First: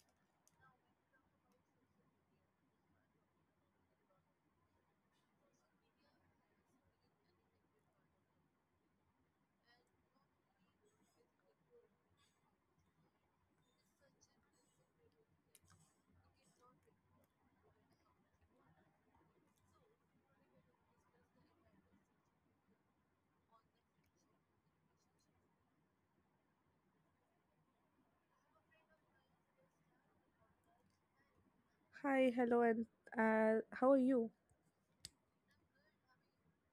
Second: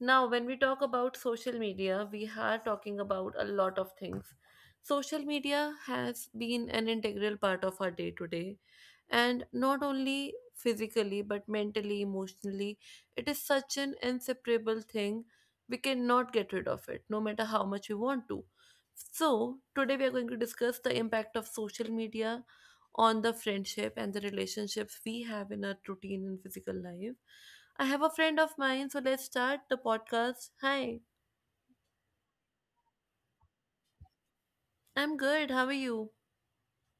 Now, when we talk about social media, we are talking about a lot of things. Social media has been an integral part of our day to day, and not only physically but mentally, emotionally, it is such an inseparable thing. We cannot get rid of it, no matter how much we want to. So, today we are going to discuss the impact of social media on the friendship and the relationships we have in our routine and physical life. I have a friend of mine, so let's start the podcast. Hi, Hi, hello, and how are you? I'm good. How are you?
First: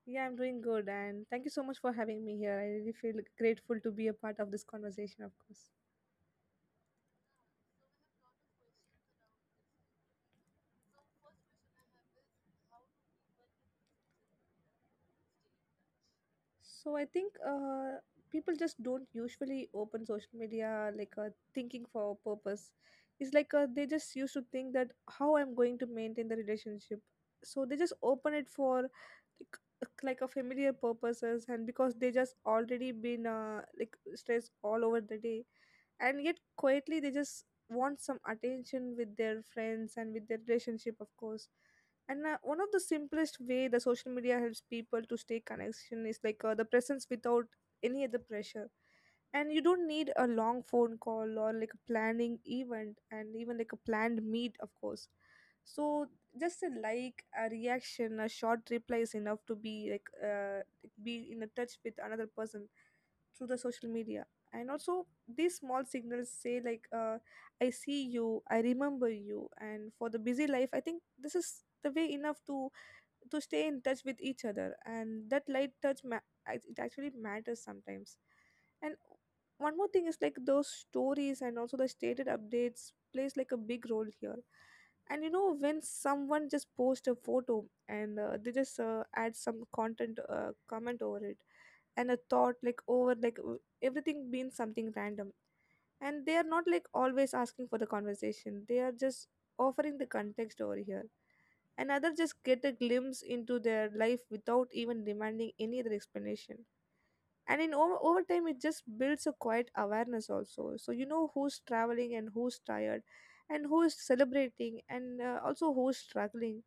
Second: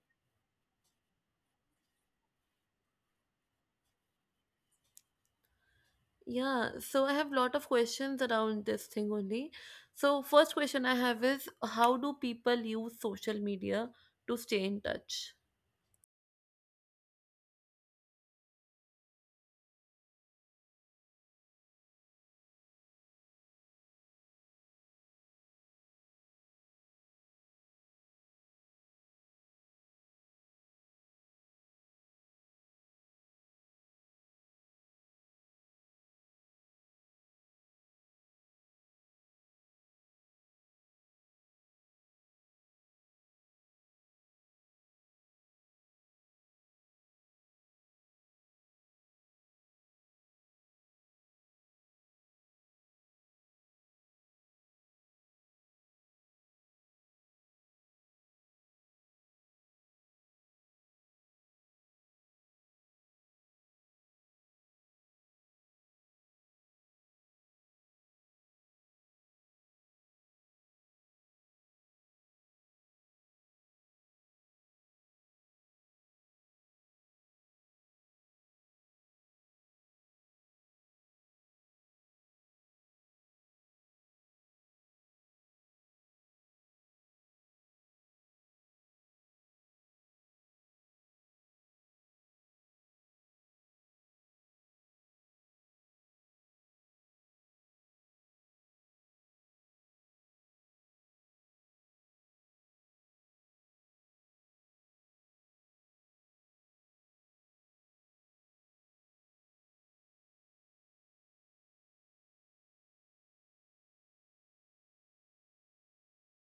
Yeah, I'm doing good, and thank you so much for having me here. I really feel grateful to be a part of this conversation, of course. Yeah, so I have lot of questions around this thing only. So, first question I have is how do people use social media to stay in touch? So I think people just don't usually open social media like thinking for a purpose. It's like they just used to think that how I'm going to maintain the relationship. So they just open it for like a familiar purposes, and because they just already been like stressed all over the day and yet quietly they just want some attention with their friends and with their relationship of course, and one of the simplest way the social media helps people to stay connection is like the presence without any other pressure, and you don't need a long phone call or like a planning event and even like a planned meet of course. So just a like a reaction a short reply is enough to be like be in a touch with another person through the social media. And also these small signals say like I see you, I remember you, and for the busy life I think this is the way enough to stay in touch with each other, and that light touch it actually matters sometimes. And one more thing is like those stories and also the stated updates plays like a big role here. And you know when someone just post a photo and they just add some content comment over it and a thought like over like everything means something random, and they are not like always asking for the conversation, they are just offering the context over here. And others just get a glimpse into their life without even demanding any other explanation. And in over time it just builds a quiet awareness also, so you know who's traveling and who's tired and who is celebrating and also who's struggling,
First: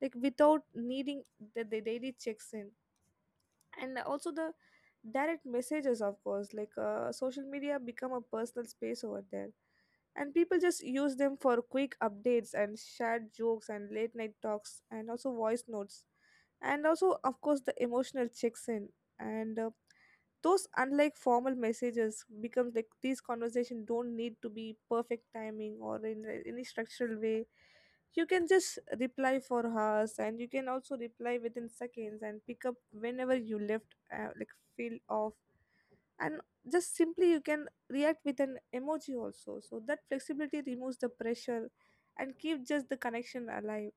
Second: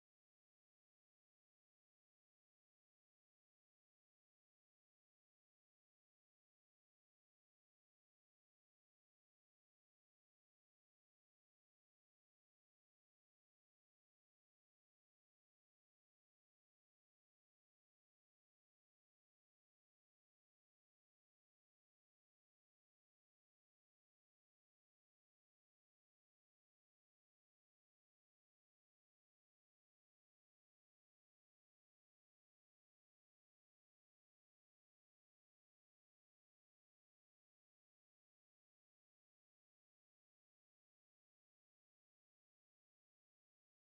like without needing the daily checks in. And also the direct messages of course, like social media become a personal space over there, and people just use them for quick updates and shared jokes and late night talks and also voice notes, and also of course the emotional checks in. And those unlike formal messages becomes like these conversations don't need to be perfect timing or in any structural way. You can just reply for hours and you can also reply within seconds and pick up whenever you left like feel off. And just simply you can react with an emoji also, so that flexibility removes the pressure and keep just the connection alive.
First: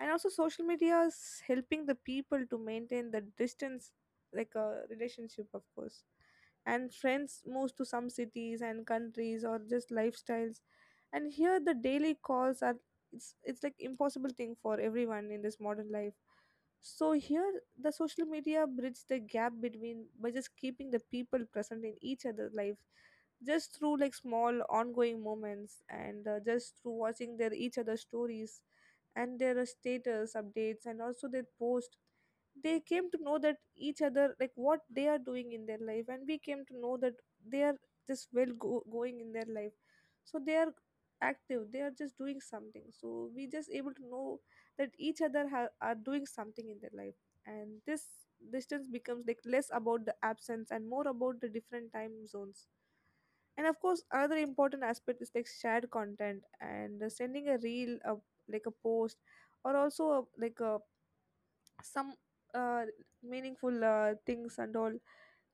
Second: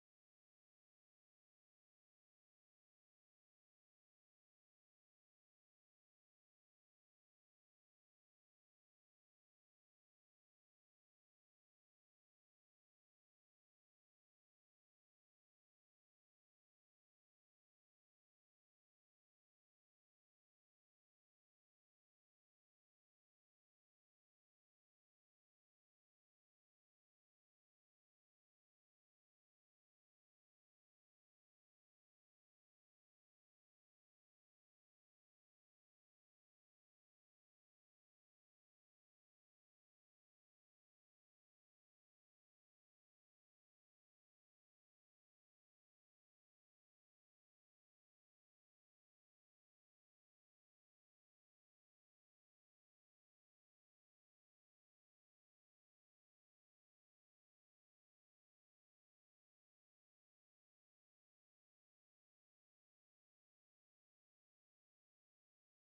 And also social media is helping the people to maintain the distance, like a relationship of course. And friends moves to some cities and countries or just lifestyles, and here the daily calls are it's like impossible thing for everyone in this modern life. So here the social media bridges the gap between by just keeping the people present in each other's life, just through like small ongoing moments and just through watching their each other's stories and their status updates and also their post. They came to know that each other like what they are doing in their life, and we came to know that they are just well going in their life. So they are active, they are just doing something, so we just able to know that each other are doing something in their life. And this distance becomes like less about the absence and more about the different time zones. And of course another important aspect is like shared content and sending a reel of like a post, or also a, like a some uh, meaningful things and all,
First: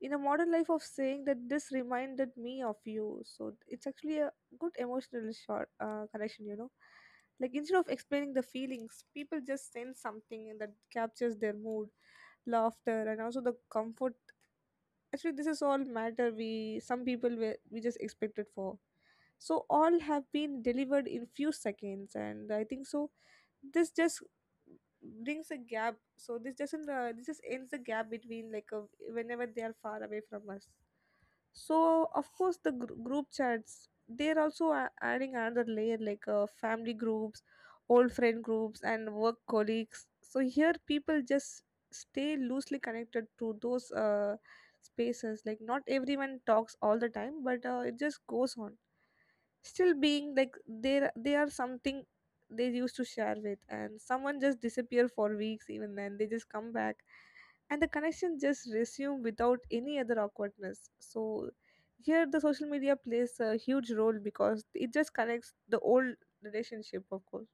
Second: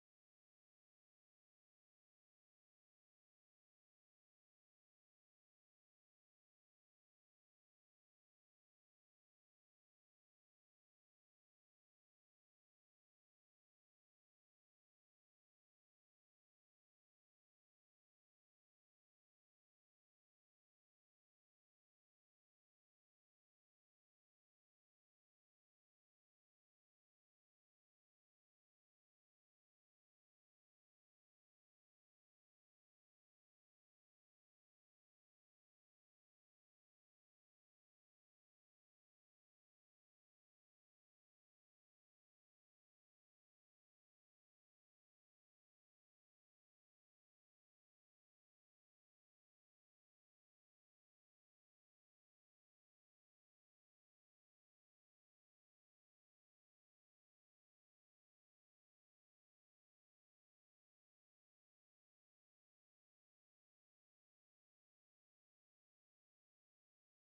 in a modern life of saying that this reminded me of you, so it's actually a good emotional short connection, you know, like instead of explaining the feelings people just send something that captures their mood, laughter and also the comfort. Actually this is all matter we some people were we just expected for, so all have been delivered in few seconds, and I think so this just brings a gap, so this doesn't this just ends the gap between like a, whenever they are far away from us. So of course the group chats they're also adding another layer, like family groups, old friend groups and work colleagues. So here people just stay loosely connected to those spaces, like not everyone talks all the time but it just goes on, still being like they are something they used to share with, and someone just disappear for weeks, even then they just come back and the connection just resume without any other awkwardness. So here the social media plays a huge role because it just connects the old relationship, of course.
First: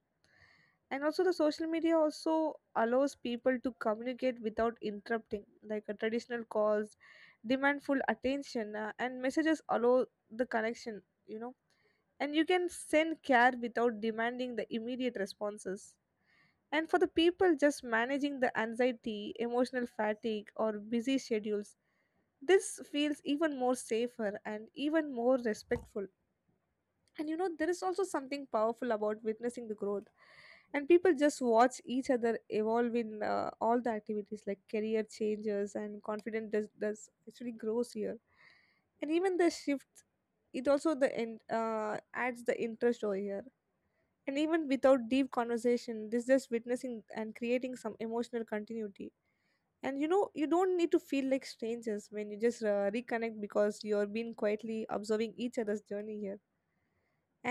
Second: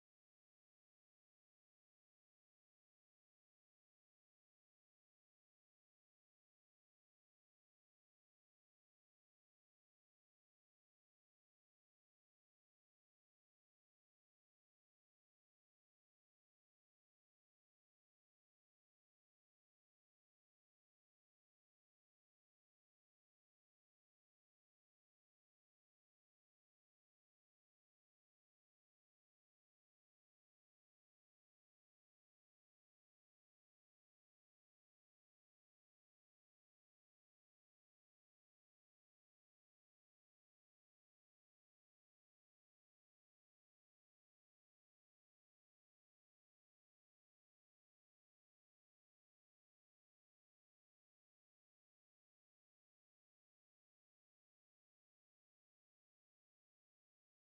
And also the social media also allows people to communicate without interrupting, like a traditional calls demand full attention, and messages allow the connection, you know, and you can send care without demanding the immediate responses. And for the people just managing the anxiety, emotional fatigue, or busy schedules, this feels even more safer and even more respectful. And you know, there is also something powerful about witnessing the growth. And people just watch each other evolve in all the activities like career changes, and confidence does actually grows here. And even the shift, it also the end adds the interest over here, and even without deep conversation, this just witnessing and creating some emotional continuity. And you know, you don't need to feel like strangers when you just reconnect because you're being quietly observing each other's journey here.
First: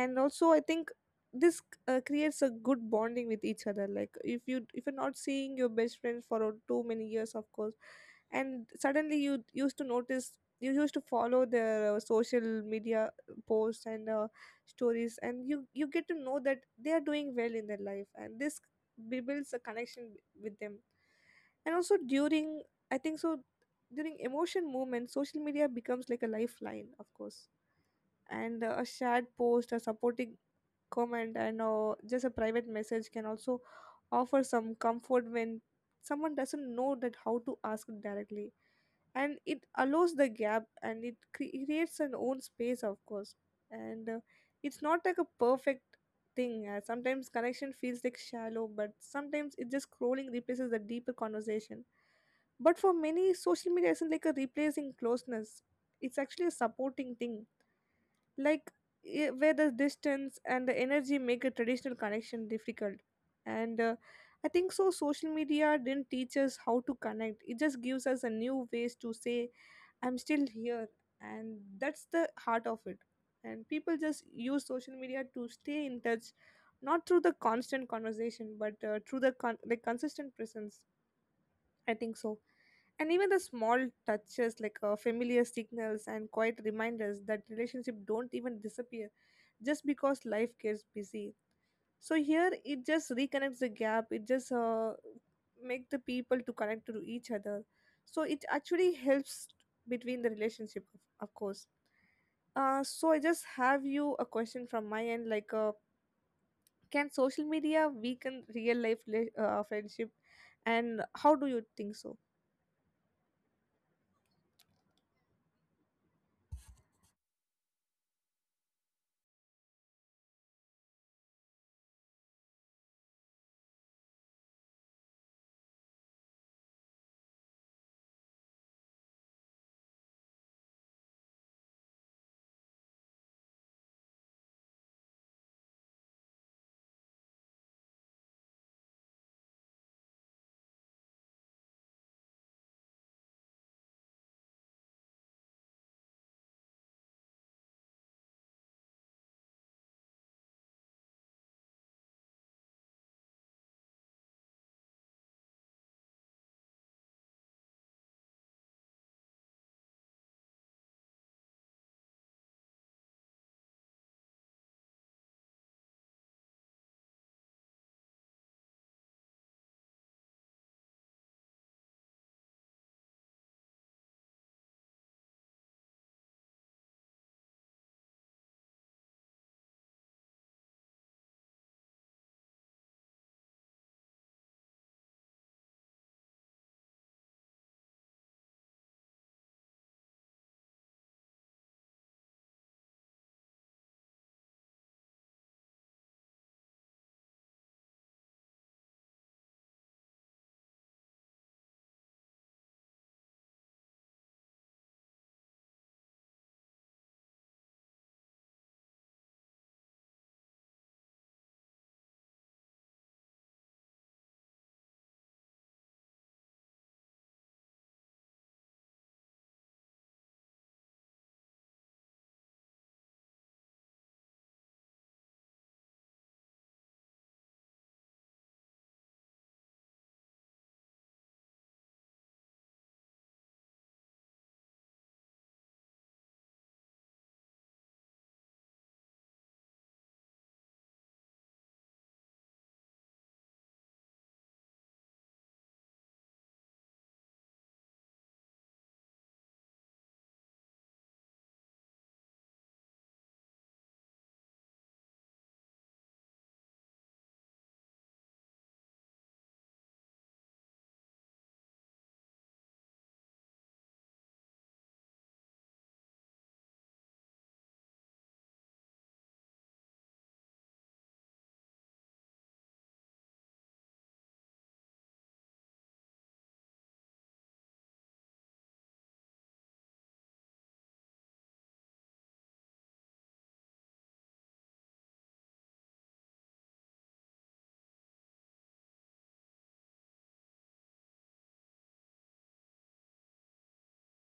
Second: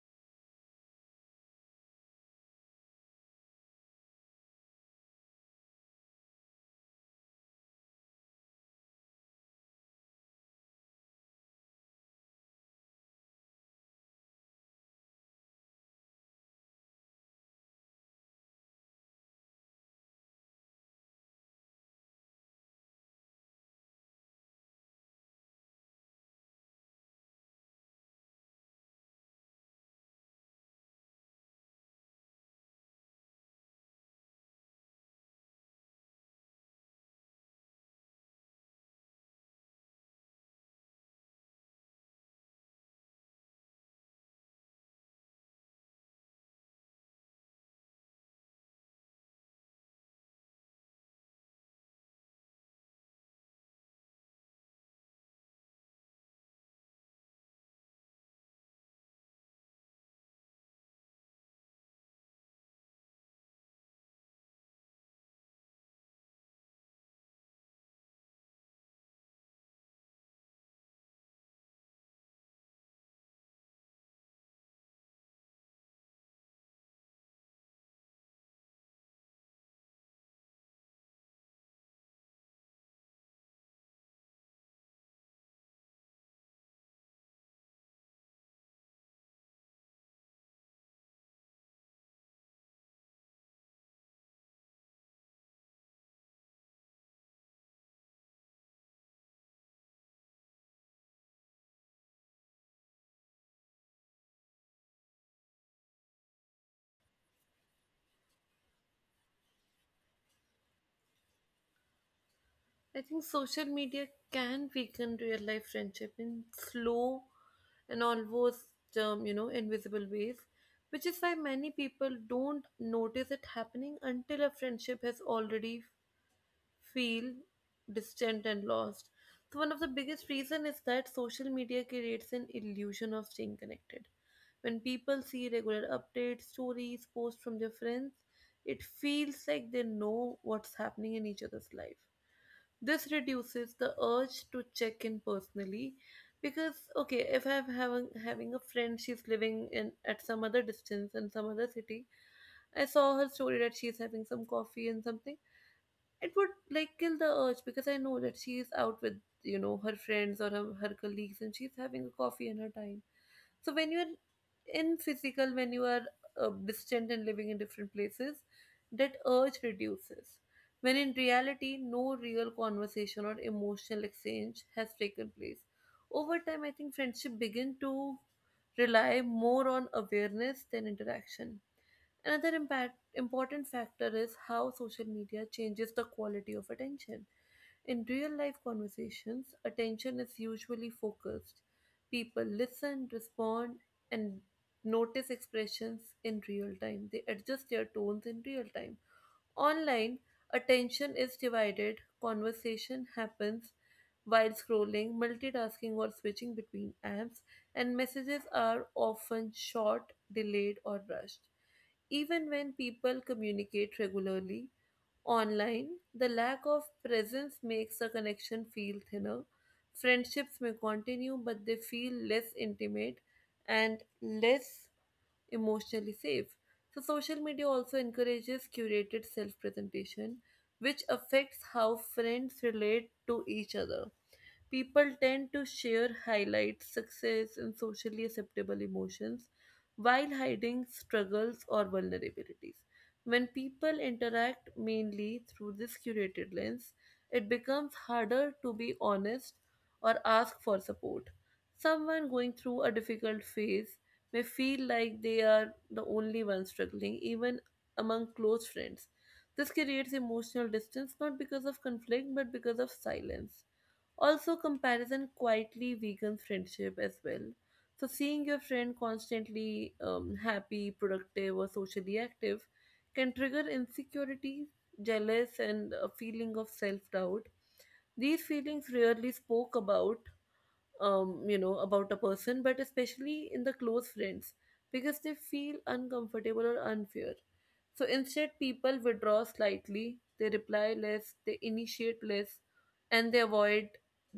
And also I think this creates a good bonding with each other, like if you're not seeing your best friends for too many years of course, and suddenly you used to notice, you used to follow their social media posts and stories, and you get to know that they are doing well in their life, and this builds a connection with them. And also during, I think so, during emotion movement social media becomes like a lifeline of course. And a shared post, a supporting comment, and just a private message can also offer some comfort when someone doesn't know that how to ask directly, and it allows the gap and it creates an own space of course. And it's not like a perfect thing, sometimes connection feels like shallow, but sometimes it just scrolling replaces the deeper conversation. But for many social media isn't like a replacing closeness, it's actually a supporting thing, like where the distance and the energy make a traditional connection difficult. And I think so social media didn't teach us how to connect, it just gives us a new ways to say I'm still here, and that's the heart of it. And people just use social media to stay in touch, not through the constant conversation but through the like consistent presence, I think so. And even the small touches like familiar signals and quiet reminders that relationship don't even disappear just because life gets busy. So here it just reconnects the gap. It just make the people to connect to each other. So it actually helps between the relationship, of course. So I just have you a question from my end, like, can social media weaken real life friendship, and how do you think so? I think social media can weaken real life friendship in slow and almost, invisible ways, which is why many people don't notice it happening until a friendship has already feel distant and lost. So one of the biggest reason is that social media creates an illusion of staying connected. When people see regular updates, stories, posts from their friends, it feels like they know what's happening in each other's life. This reduces the urge to check in personally because okay, if I'm having a friend, she's living in at some other distance in some other city. I saw her story that she's having some coffee and something. It would like kill the urge because I know that she's out with her friends or her colleagues and she's having a coffee in her time. So when you're in physical, when you are distant and living in different places, that urge reduces. When in reality, no real conversation or emotional exchange has taken place. Over time, I think friendship begin to rely more on awareness than interaction. Another impact, important factor is how social media changes the quality of attention. In real life conversations, attention is usually focused. People listen, respond, and notice expressions in real time. They adjust their tones in real time. Online, attention is divided, conversation happens while scrolling, multitasking, or switching between apps, and messages are often short, delayed, or rushed. Even when people communicate regularly online, the lack of presence makes the connection feel thinner. Friendships may continue, but they feel less intimate and less emotionally safe. So, social media also encourages curated self presentation, which affects how friends relate to each other. People tend to share highlights, success, and socially acceptable emotions while hiding struggles or vulnerabilities. When people interact mainly through this curated lens, it becomes harder to be honest or ask for support. Someone going through a difficult phase may feel like they are the only one struggling, even among close friends. This creates emotional distance not because of conflict but because of silence. Also, comparison quietly weakens friendship as well. So, seeing your friend constantly happy, productive, or socially active can trigger insecurity, jealous, and a feeling of self doubt. These feelings rarely spoke about about a person, but especially in the close friends, because they feel uncomfortable or unfair. So instead, people withdraw slightly, they reply less, they initiate less, and they avoid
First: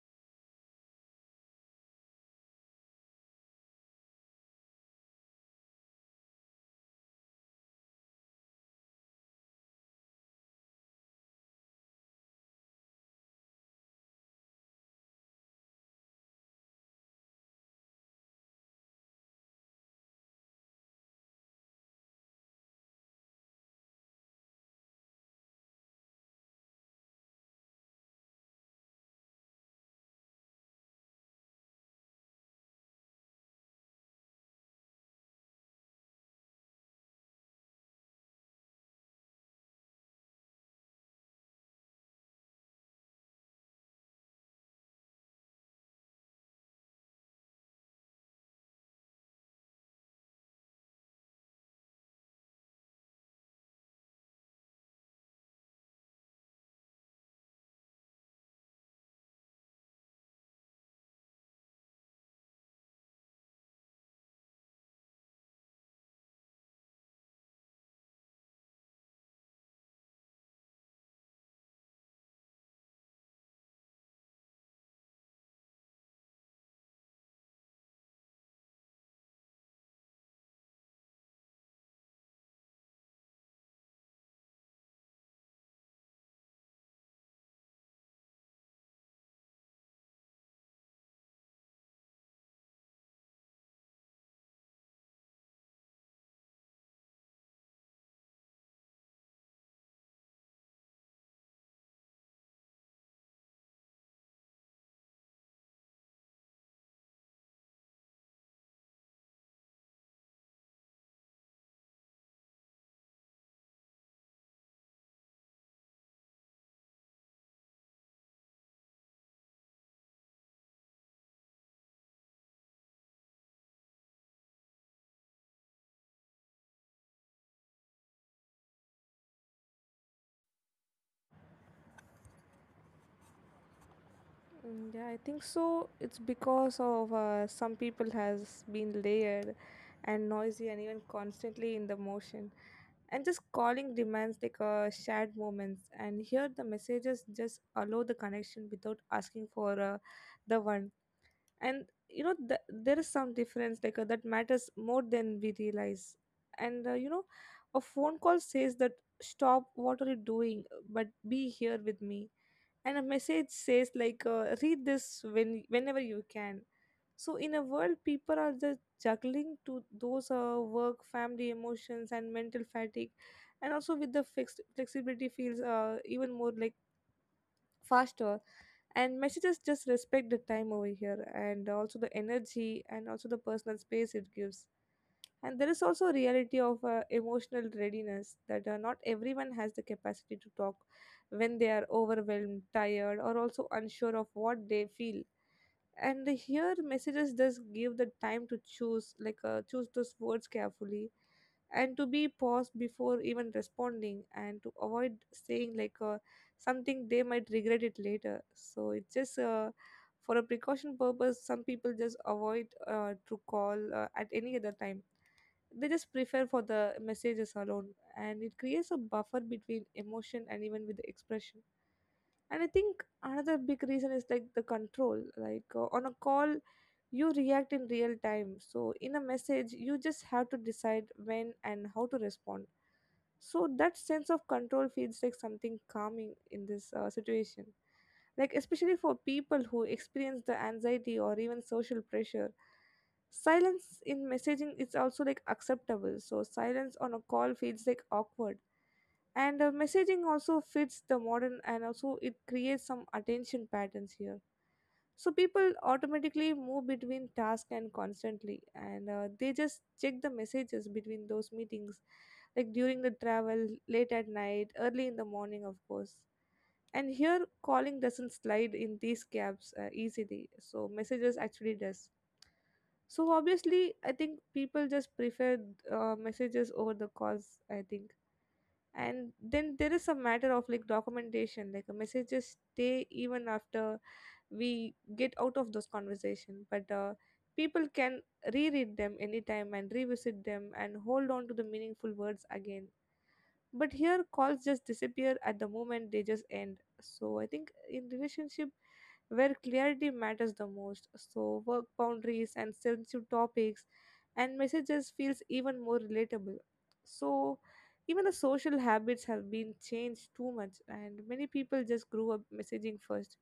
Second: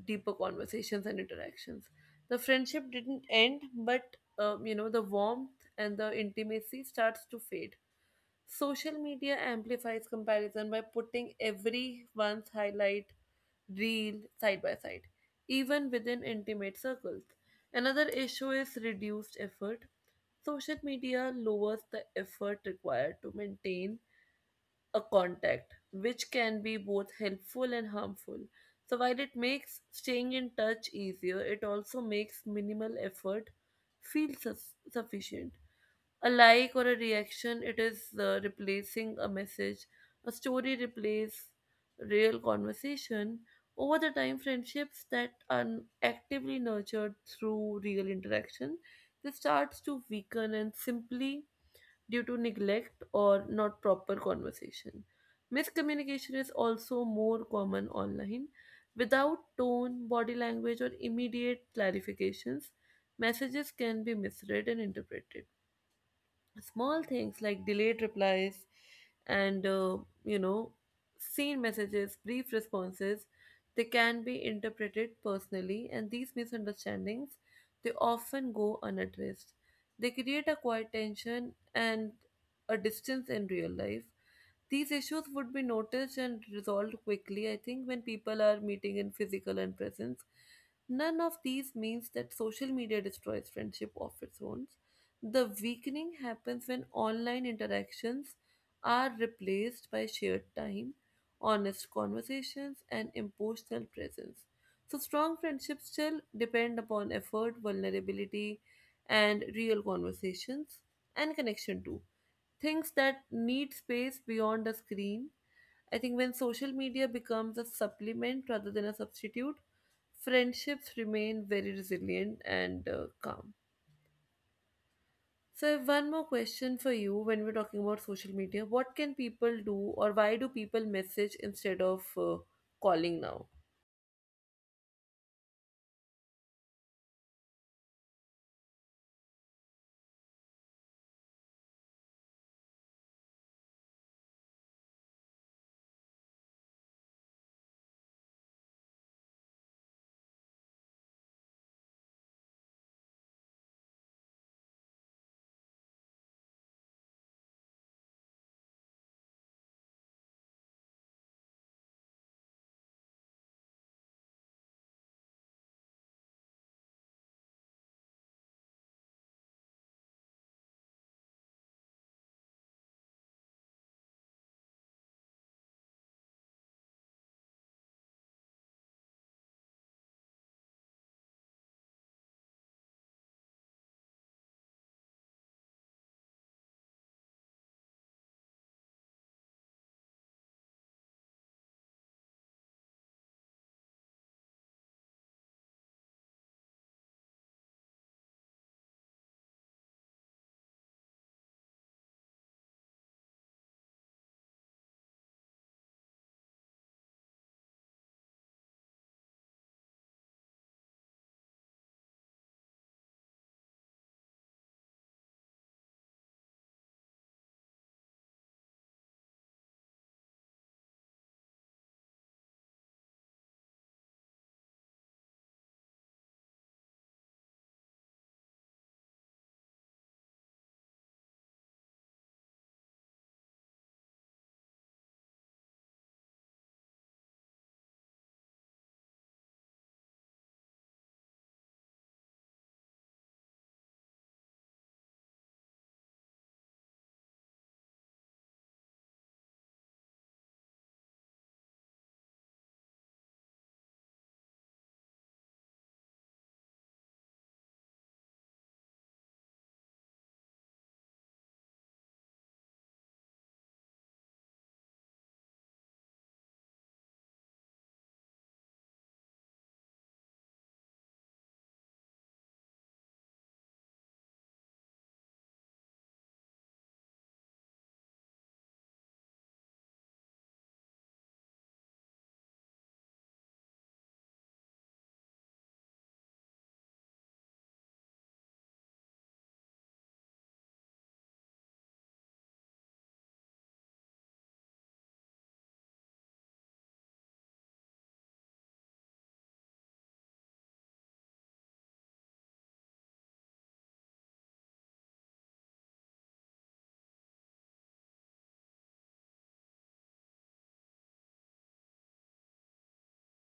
deeper conversations and interactions. The friendship didn't end, but the warmth and the intimacy starts to fade. Social media amplifies comparison by putting everyone's highlight reel side by side, even within intimate circles. Another issue is reduced effort. Social media lowers the effort required to maintain a contact, which can be both helpful and harmful. So, while it makes staying in touch easier, it also makes minimal effort feel sufficient. A like or a reaction, it is replacing a message. A story replace real conversation. Over the time, friendships that are actively nurtured through real interaction, they starts to weaken and simply due to neglect or not proper conversation. Miscommunication is also more common online. Without tone, body language, or immediate clarifications, messages can be misread and interpreted. Small things like delayed replies and you know seen messages, brief responses, they can be interpreted personally, and these misunderstandings, they often go unaddressed. They create a quiet tension and a distance in real life. These issues would be noticed and resolved quickly, I think, when people are meeting in physical and presence. None of these means that social media destroys friendship of its own. The weakening happens when online interactions are replaced by shared time, honest conversations, and emotional presence. So, strong friendships still depend upon effort, vulnerability, and real conversations and connection too, things that need space beyond the screen. I think when social media becomes a supplement rather than a substitute, friendships remain very resilient and calm. So, I have one more question for you when we're talking about social media. What can people do, or why do people message instead of calling now? Mm, yeah, I think so. It's because of some people has been layered and noisy and even constantly in the motion. And just calling demands like shared moments. And here the messages just allow the connection without asking for the one. And you know there is some difference like that matters more than we realize. And you know, a phone call says that stop. What are you doing? But be here with me, and a message says, read this when whenever you can. So in a world people are just juggling to those work, family, emotions and mental fatigue, and also with the fixed flexibility feels even more like faster. And messages just respect the time over here, and also the energy and also the personal space it gives. And there is also a reality of emotional readiness, that not everyone has the capacity to talk when they are overwhelmed, tired or also unsure of what they feel. And here messages does give the time to choose, choose those words carefully and to be paused before even responding, and to avoid saying something they might regret it later. So it's just for a precaution purpose, some people just avoid to call at any other time. They just prefer for the messages alone, and it creates a buffer between emotion and even with the expression. And I think another big reason is like the control, on a call you react in real time, so in a message you just have to decide when and how to respond. So that sense of control feels like something calming in this situation. Like, especially for people who experience the anxiety or even social pressure, silence in messaging is also like acceptable. So, silence on a call feels like awkward. And messaging also fits the modern, and also it creates some attention patterns here. So people automatically move between tasks and constantly, and they just check the messages between those meetings, like during the travel, late at night, early in the morning, of course. And here calling doesn't slide in these gaps easily, so messages actually does. So obviously I think people just prefer messages over the calls, I think. And then there is a matter of like documentation, like a messages stay even after we get out of those conversation, but people can reread them anytime and revisit them and hold on to the meaningful words again. But here calls just disappear at the moment they just end. So I think in relationship where clarity matters the most, so work boundaries and sensitive topics, and messages feels even more relatable. So even the social habits have been changed too much, and many people just grew up messaging first,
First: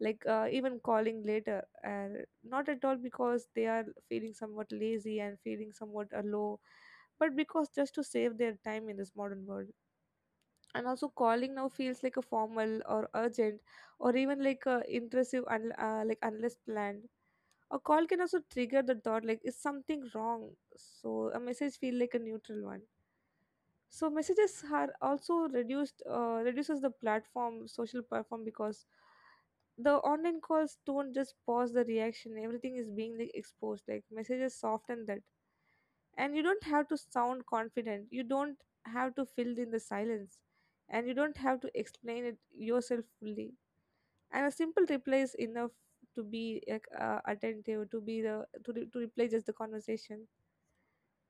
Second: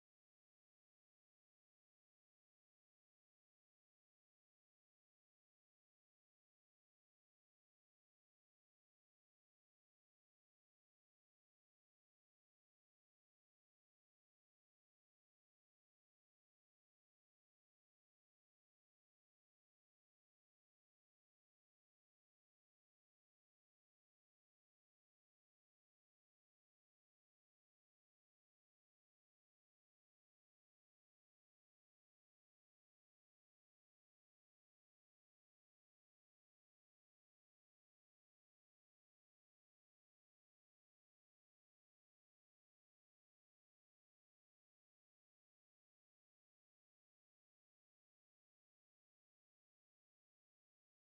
even calling later, not at all, because they are feeling somewhat lazy and feeling somewhat low, but because just to save their time in this modern world. And also calling now feels like a formal or urgent, or even like a like unless planned, a call can also trigger the thought like is something wrong. So a message feel like a neutral one. So messages are also reduced, reduces the platform, social platform, because the online calls don't just pause the reaction, everything is being like exposed, like messages soften that. And you don't have to sound confident, you don't have to fill in the silence, and you don't have to explain it yourself fully, and a simple reply is enough to be like, attentive, to be the to reply just the conversation.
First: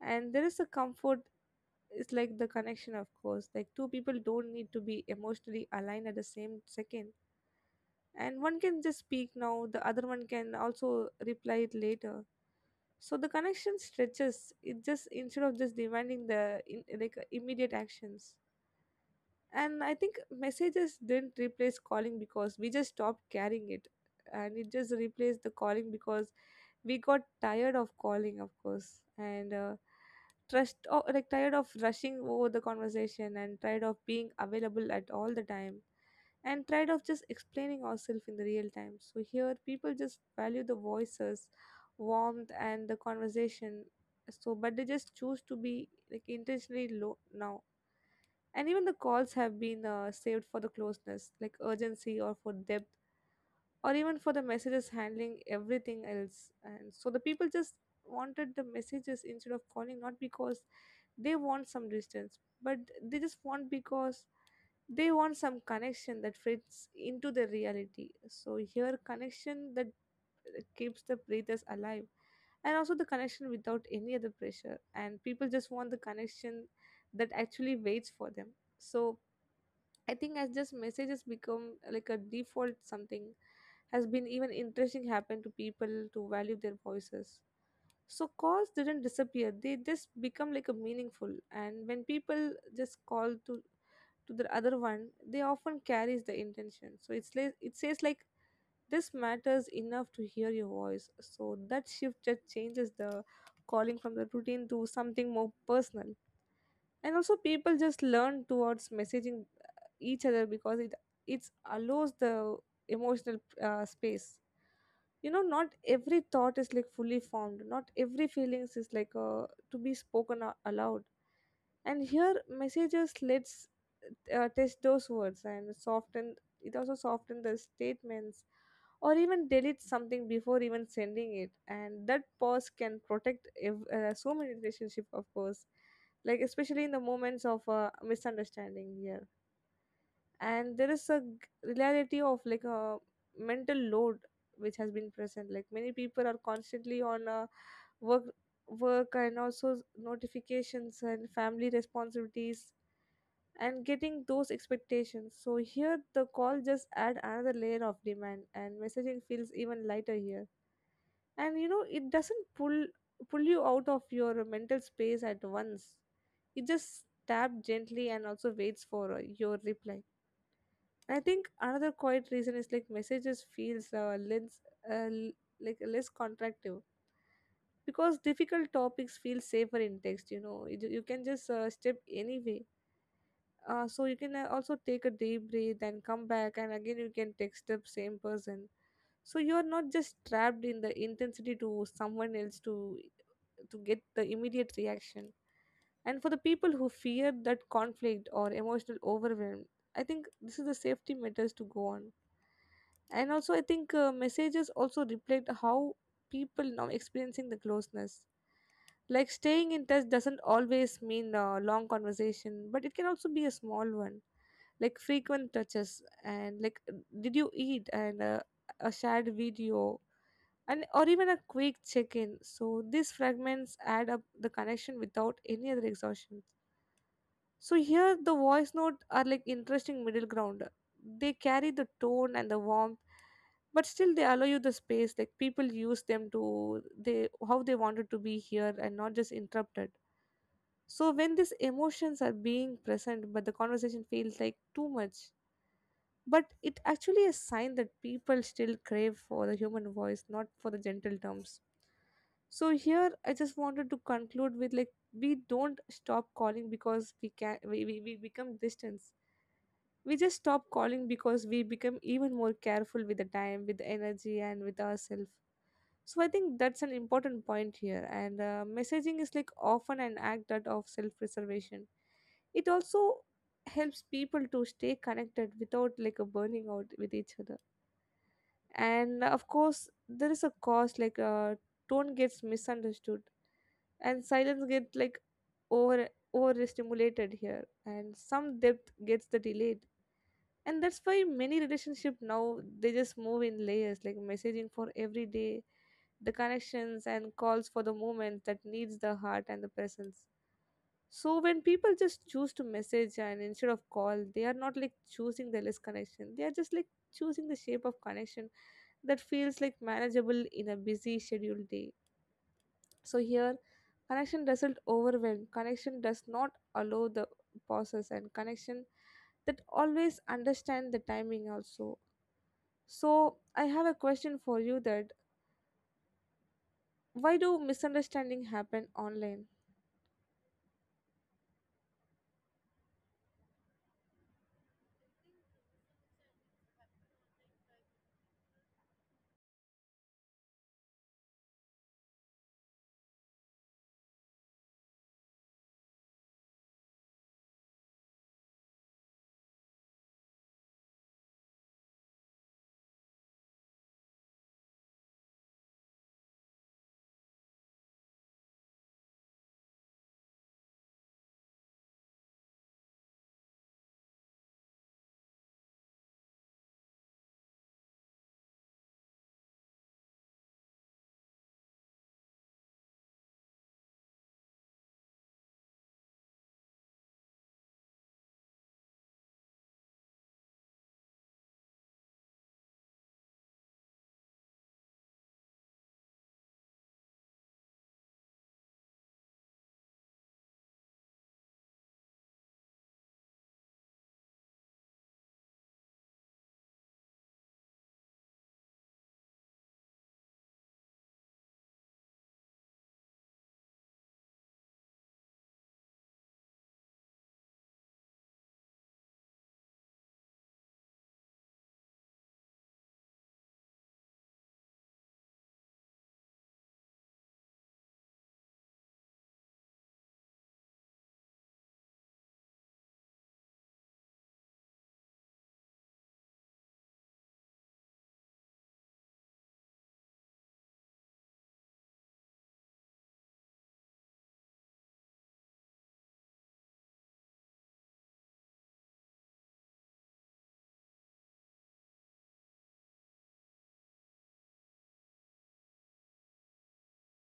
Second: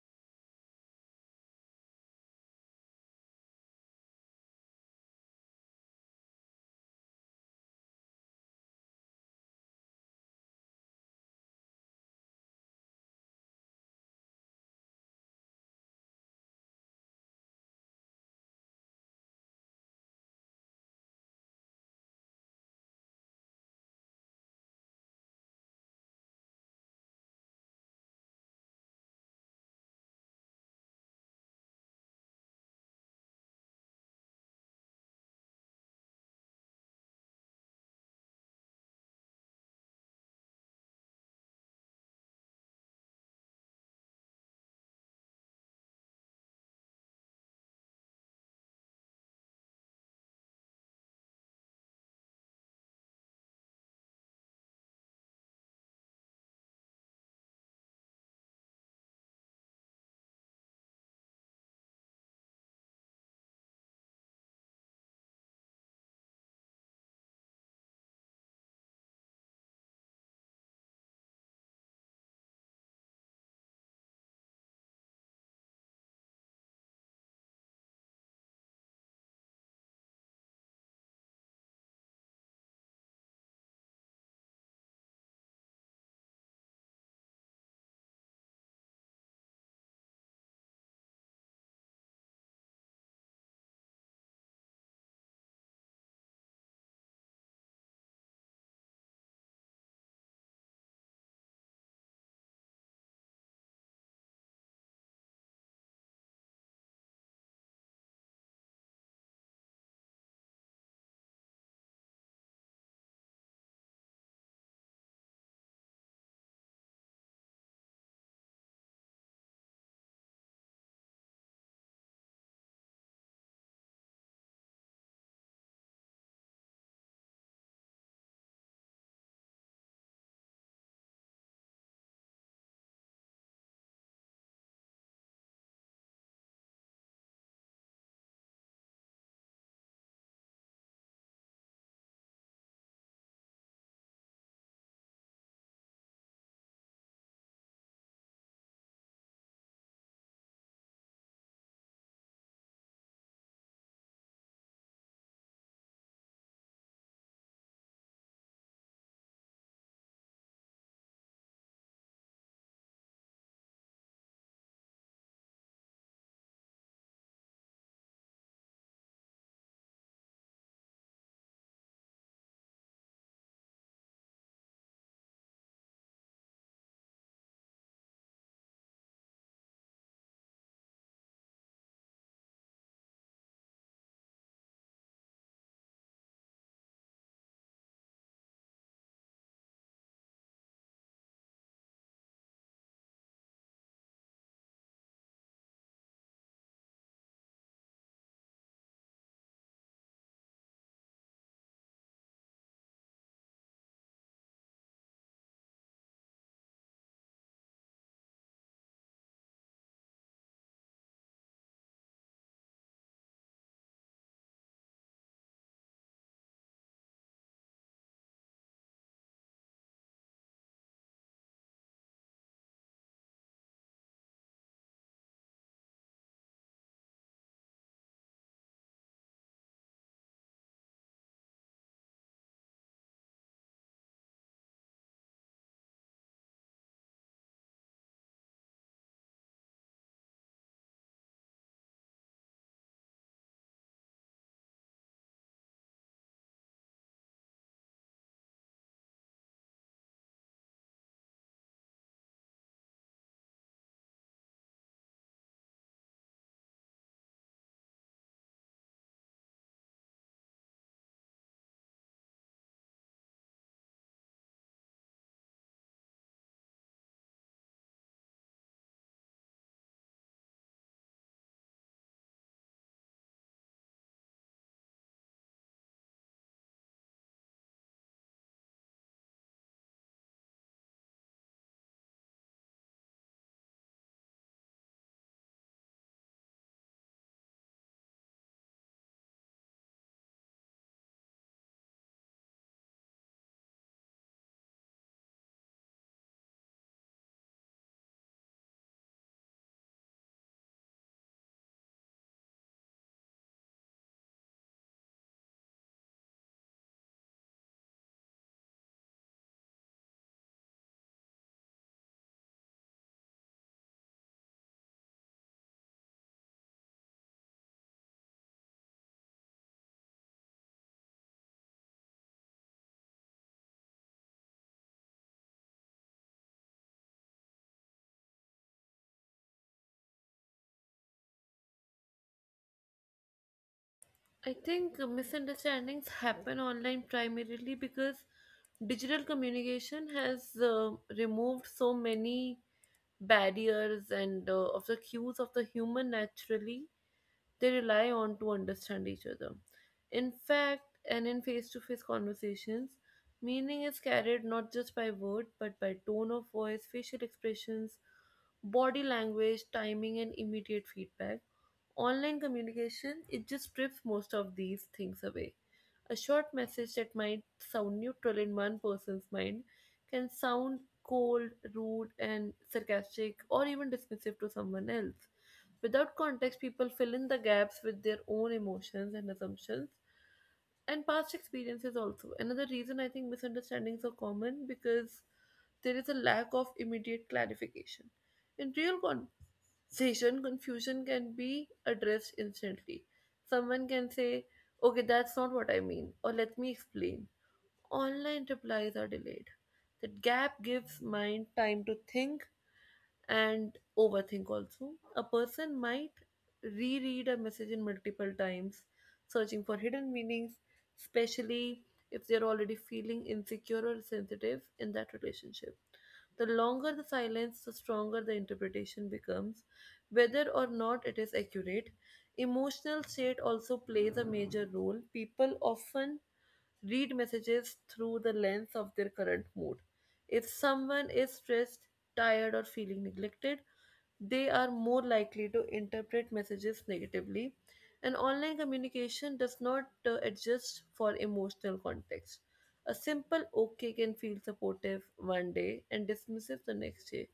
And there is a comfort, it's like the connection, of course, like two people don't need to be emotionally aligned at the same second, and one can just speak now, the other one can also reply it later. So the connection stretches it, just instead of just demanding the in, like immediate actions. And I think messages didn't replace calling because we just stopped carrying it, and it just replaced the calling because we got tired of calling, of course, and like tired of rushing over the conversation and tired of being available at all the time and tired of just explaining ourselves in the real time. So here people just value the voices, warmth and the conversation. So but they just choose to be like intentionally low now, and even the calls have been saved for the closeness, like urgency or for depth, or even for the messages handling everything else. And so the people just wanted the messages instead of calling, not because they want some distance, but they just want, because they want some connection that fits into the reality. So here connection that keeps the breathers alive, and also the connection without any other pressure. And people just want the connection that actually waits for them. So I think as this message has become like a default, something has been even interesting happen to people, to value their voices. So calls didn't disappear. They just become like a meaningful, and when people just call to the other one, they often carries the intention. So it's like it says like this matters enough to hear your voice. So that shift just changes the calling from the routine to something more personal. And also people just learn towards messaging each other, because it allows the emotional space. You know, not every thought is like fully formed, not every feelings is to be spoken aloud. And here messages lets test those words and soften, it also soften the statements, or even delete something before even sending it. And that pause can protect so many relationship, of course, like especially in the moments of misunderstanding here. And there is a reality of like a mental load which has been present, like many people are constantly on work, and also notifications and family responsibilities and getting those expectations. So here the call just add another layer of demand, and messaging feels even lighter here. And you know it doesn't pull you out of your mental space at once, it just tap gently and also waits for your reply. I think another quiet reason is like messages feels less, uh, l- like less contractive, because difficult topics feel safer in text. You know, you can just step anyway. So you can also take a deep breath and come back, and again you can text the same person. So you're not just trapped in the intensity to someone else to get the immediate reaction. And for the people who fear that conflict or emotional overwhelm, I think this is the safety matters to go on. And also I think messages also reflect how people now experiencing the closeness, like staying in touch doesn't always mean a long conversation, but it can also be a small one, like frequent touches and did you eat, and a shared video, and or even a quick check-in. So these fragments add up the connection without any other exhaustion. So here the voice note are like interesting middle ground. They carry the tone and the warmth, but still they allow you the space. Like people use them to they how they wanted to be here and not just interrupted. So when these emotions are being present, but the conversation feels like too much, but it actually a sign that people still crave for the human voice, not for the gentle terms. So here I just wanted to conclude with like, we don't stop calling because we can, we become distance, we just stop calling because we become even more careful with the time, with the energy and with ourselves. So I think that's an important point here. And messaging is like often an act that of self preservation, it also helps people to stay connected without like a burning out with each other. And of course there is a cost, tone gets misunderstood, and silence gets like over, overstimulated here, and some depth gets the delayed. And that's why many relationship now they just move in layers, like messaging for every day the connections, and calls for the moment that needs the heart and the presence. So when people just choose to message and instead of call, they are not like choosing the less connection, they are just like choosing the shape of connection that feels like manageable in a busy scheduled day. So here connection doesn't overwhelm, connection does not allow the pauses, and connection that always understand the timing also. So, I have a question for you, that why do misunderstanding happen online? I think misunderstandings happen online primarily because digital communication has removed so many barriers and of the cues of the human naturally they rely on to understand each other. In fact, and in face to face conversations, meaning is carried not just by word but by tone of voice, facial expressions, body language, timing, and immediate feedback. Online communication, it just strips most of these things away. A short message that might sound neutral in one person's mind can sound cold, rude, and sarcastic or even dismissive to someone else. Without context, people fill in the gaps with their own emotions and assumptions and past experiences. Also, another reason, I think, misunderstandings are common because there is a lack of immediate clarification. In real conversation, confusion can be addressed instantly. Someone can say, okay, that's not what I mean, or let me explain. Online replies are delayed. That gap gives mind time to think and overthink also. A person might reread a message in multiple times, searching for hidden meanings, especially if they're already feeling insecure or sensitive in that relationship. The longer the silence, the stronger the interpretation becomes, whether or not it is accurate. Emotional state also plays a major role. People often read messages through the lens of their current mood. If someone is stressed, tired, or feeling neglected, they are more likely to interpret messages negatively. And online communication does not adjust for emotional context. A simple okay can feel supportive one day and dismissive the next day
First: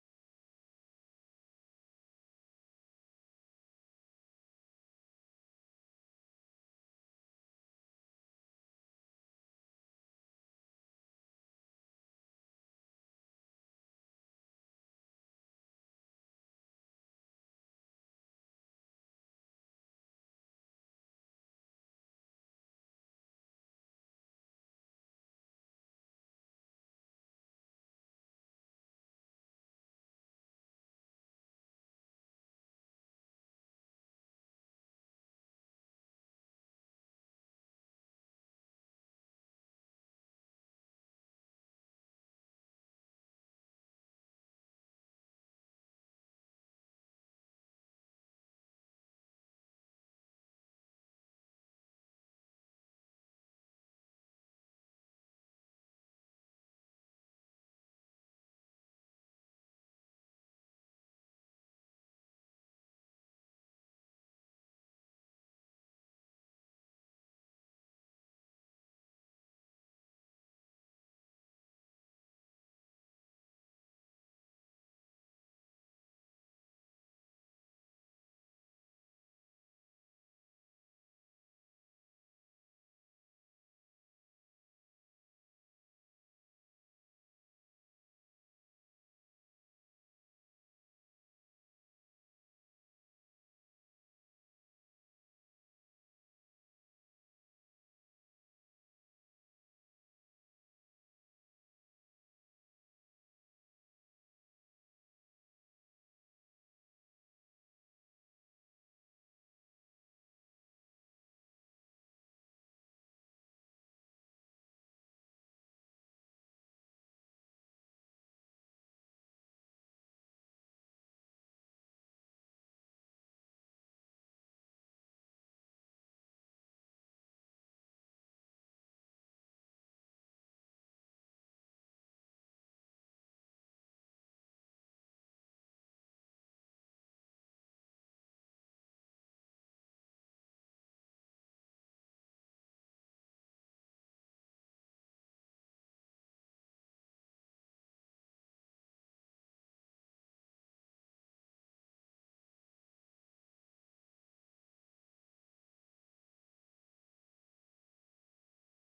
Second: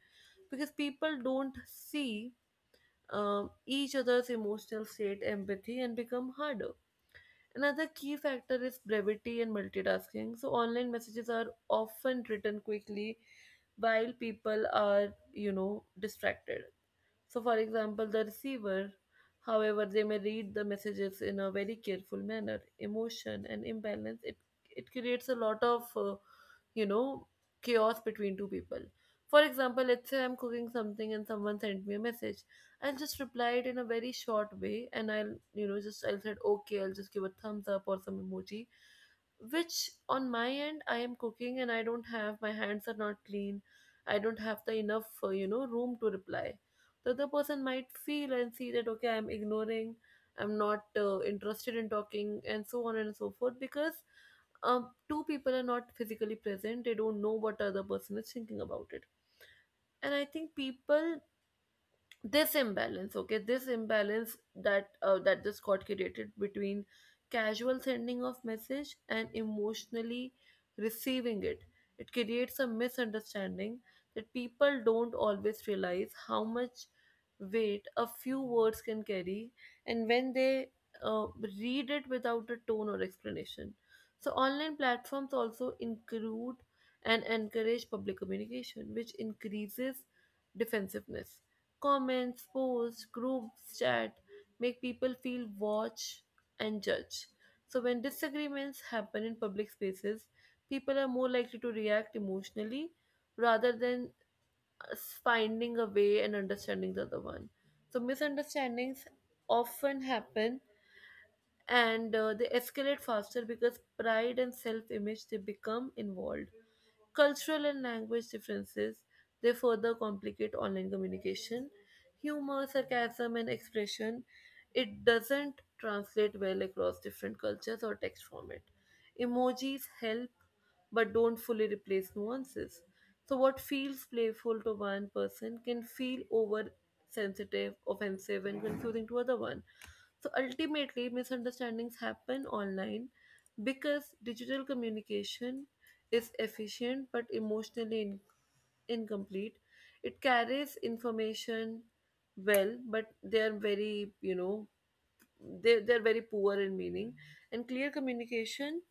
because people don't see each other's emotional state, empathy, and become harder. Another key factor is brevity and multitasking. So online messages are often written quickly while people are, distracted. So, for example, the receiver, however, they may read the messages in a very careful manner. Emotion and imbalance, it creates a lot of, you know, chaos between two people. For example, let's say I'm cooking something and someone sent me a message. I'll just reply it in a very short way and I'll, just I'll say, okay, I'll just give a thumbs up or some emoji, which on my end, I am cooking and I don't have, my hands are not clean. I don't have the enough room to reply. The other person might feel and see that okay, I'm ignoring, I'm not interested in talking and so on and so forth because two people are not physically present, they don't know what the other person is thinking about it. And I think people, this imbalance, okay, this imbalance that this got created between casual sending of message and emotionally receiving it creates a misunderstanding that people don't always realize how much weight a few words can carry and when they uh, read it without a tone or explanation. So online platforms also include and encourage public communication which increases defensiveness. Comments, posts, groups, chat make people feel watched and judged. So, when disagreements happen in public spaces, people are more likely to react emotionally rather than uh, finding a way and understanding the other one. So, misunderstandings often happen and they escalate faster because pride and self image they become involved. Cultural and language differences they further complicate online communication. Humor, sarcasm, and expression it doesn't translate well across different cultures or text format. Emojis help but don't fully replace nuances. So, what feels playful to one person can feel oversensitive, offensive, and confusing to other one. So ultimately, misunderstandings happen online because digital communication is efficient but emotionally incomplete. It carries information well, but they are very, they're very poor in meaning. And clear communication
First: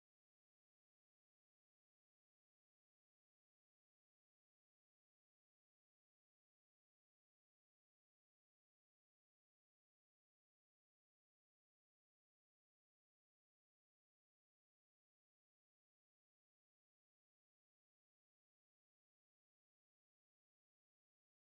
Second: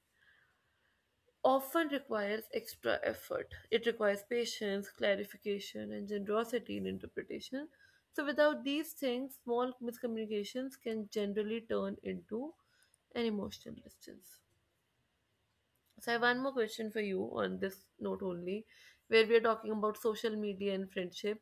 often requires extra effort. It requires patience, clarification, and generosity in interpretation. So, without these things, small miscommunications can generally turn into and emotional distance. So, I have one more question for you on this note only, where we are talking about social media and friendship.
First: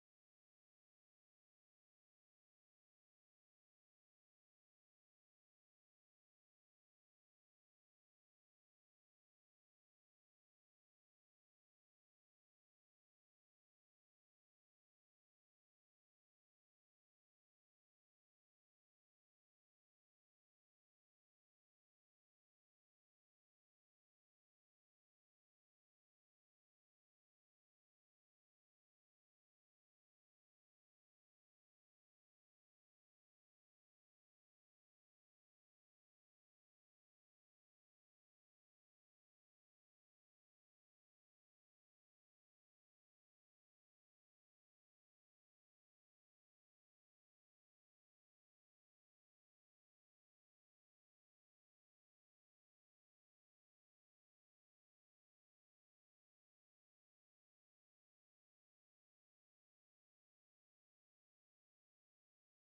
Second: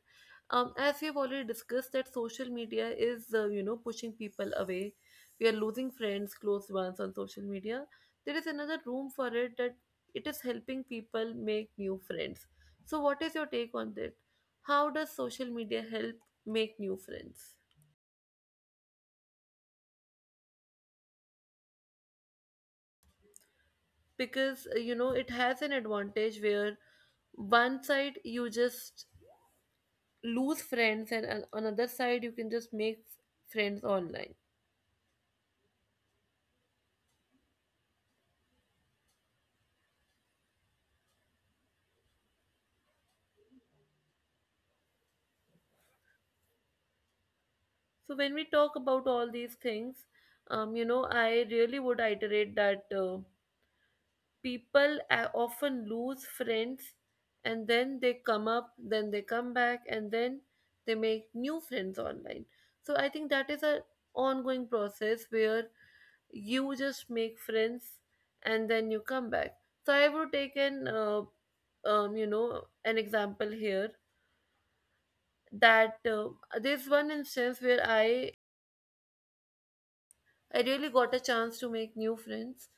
As we have already discussed, that social media is, pushing people away. We are losing friends, close ones on social media. There is another room for it that it is helping people make new friends. So, what is your take on that? How does social media help make new friends? Because, it has an advantage where one side you just lose friends and on another side you can just make friends online. So when we talk about all these things, I really would iterate that people often lose friends, and then they come back and then they make new friends online. So I think that is a ongoing process where you just make friends and then you come back. So I would take an you know an example here, that there's one instance where I really got a chance to make new friends,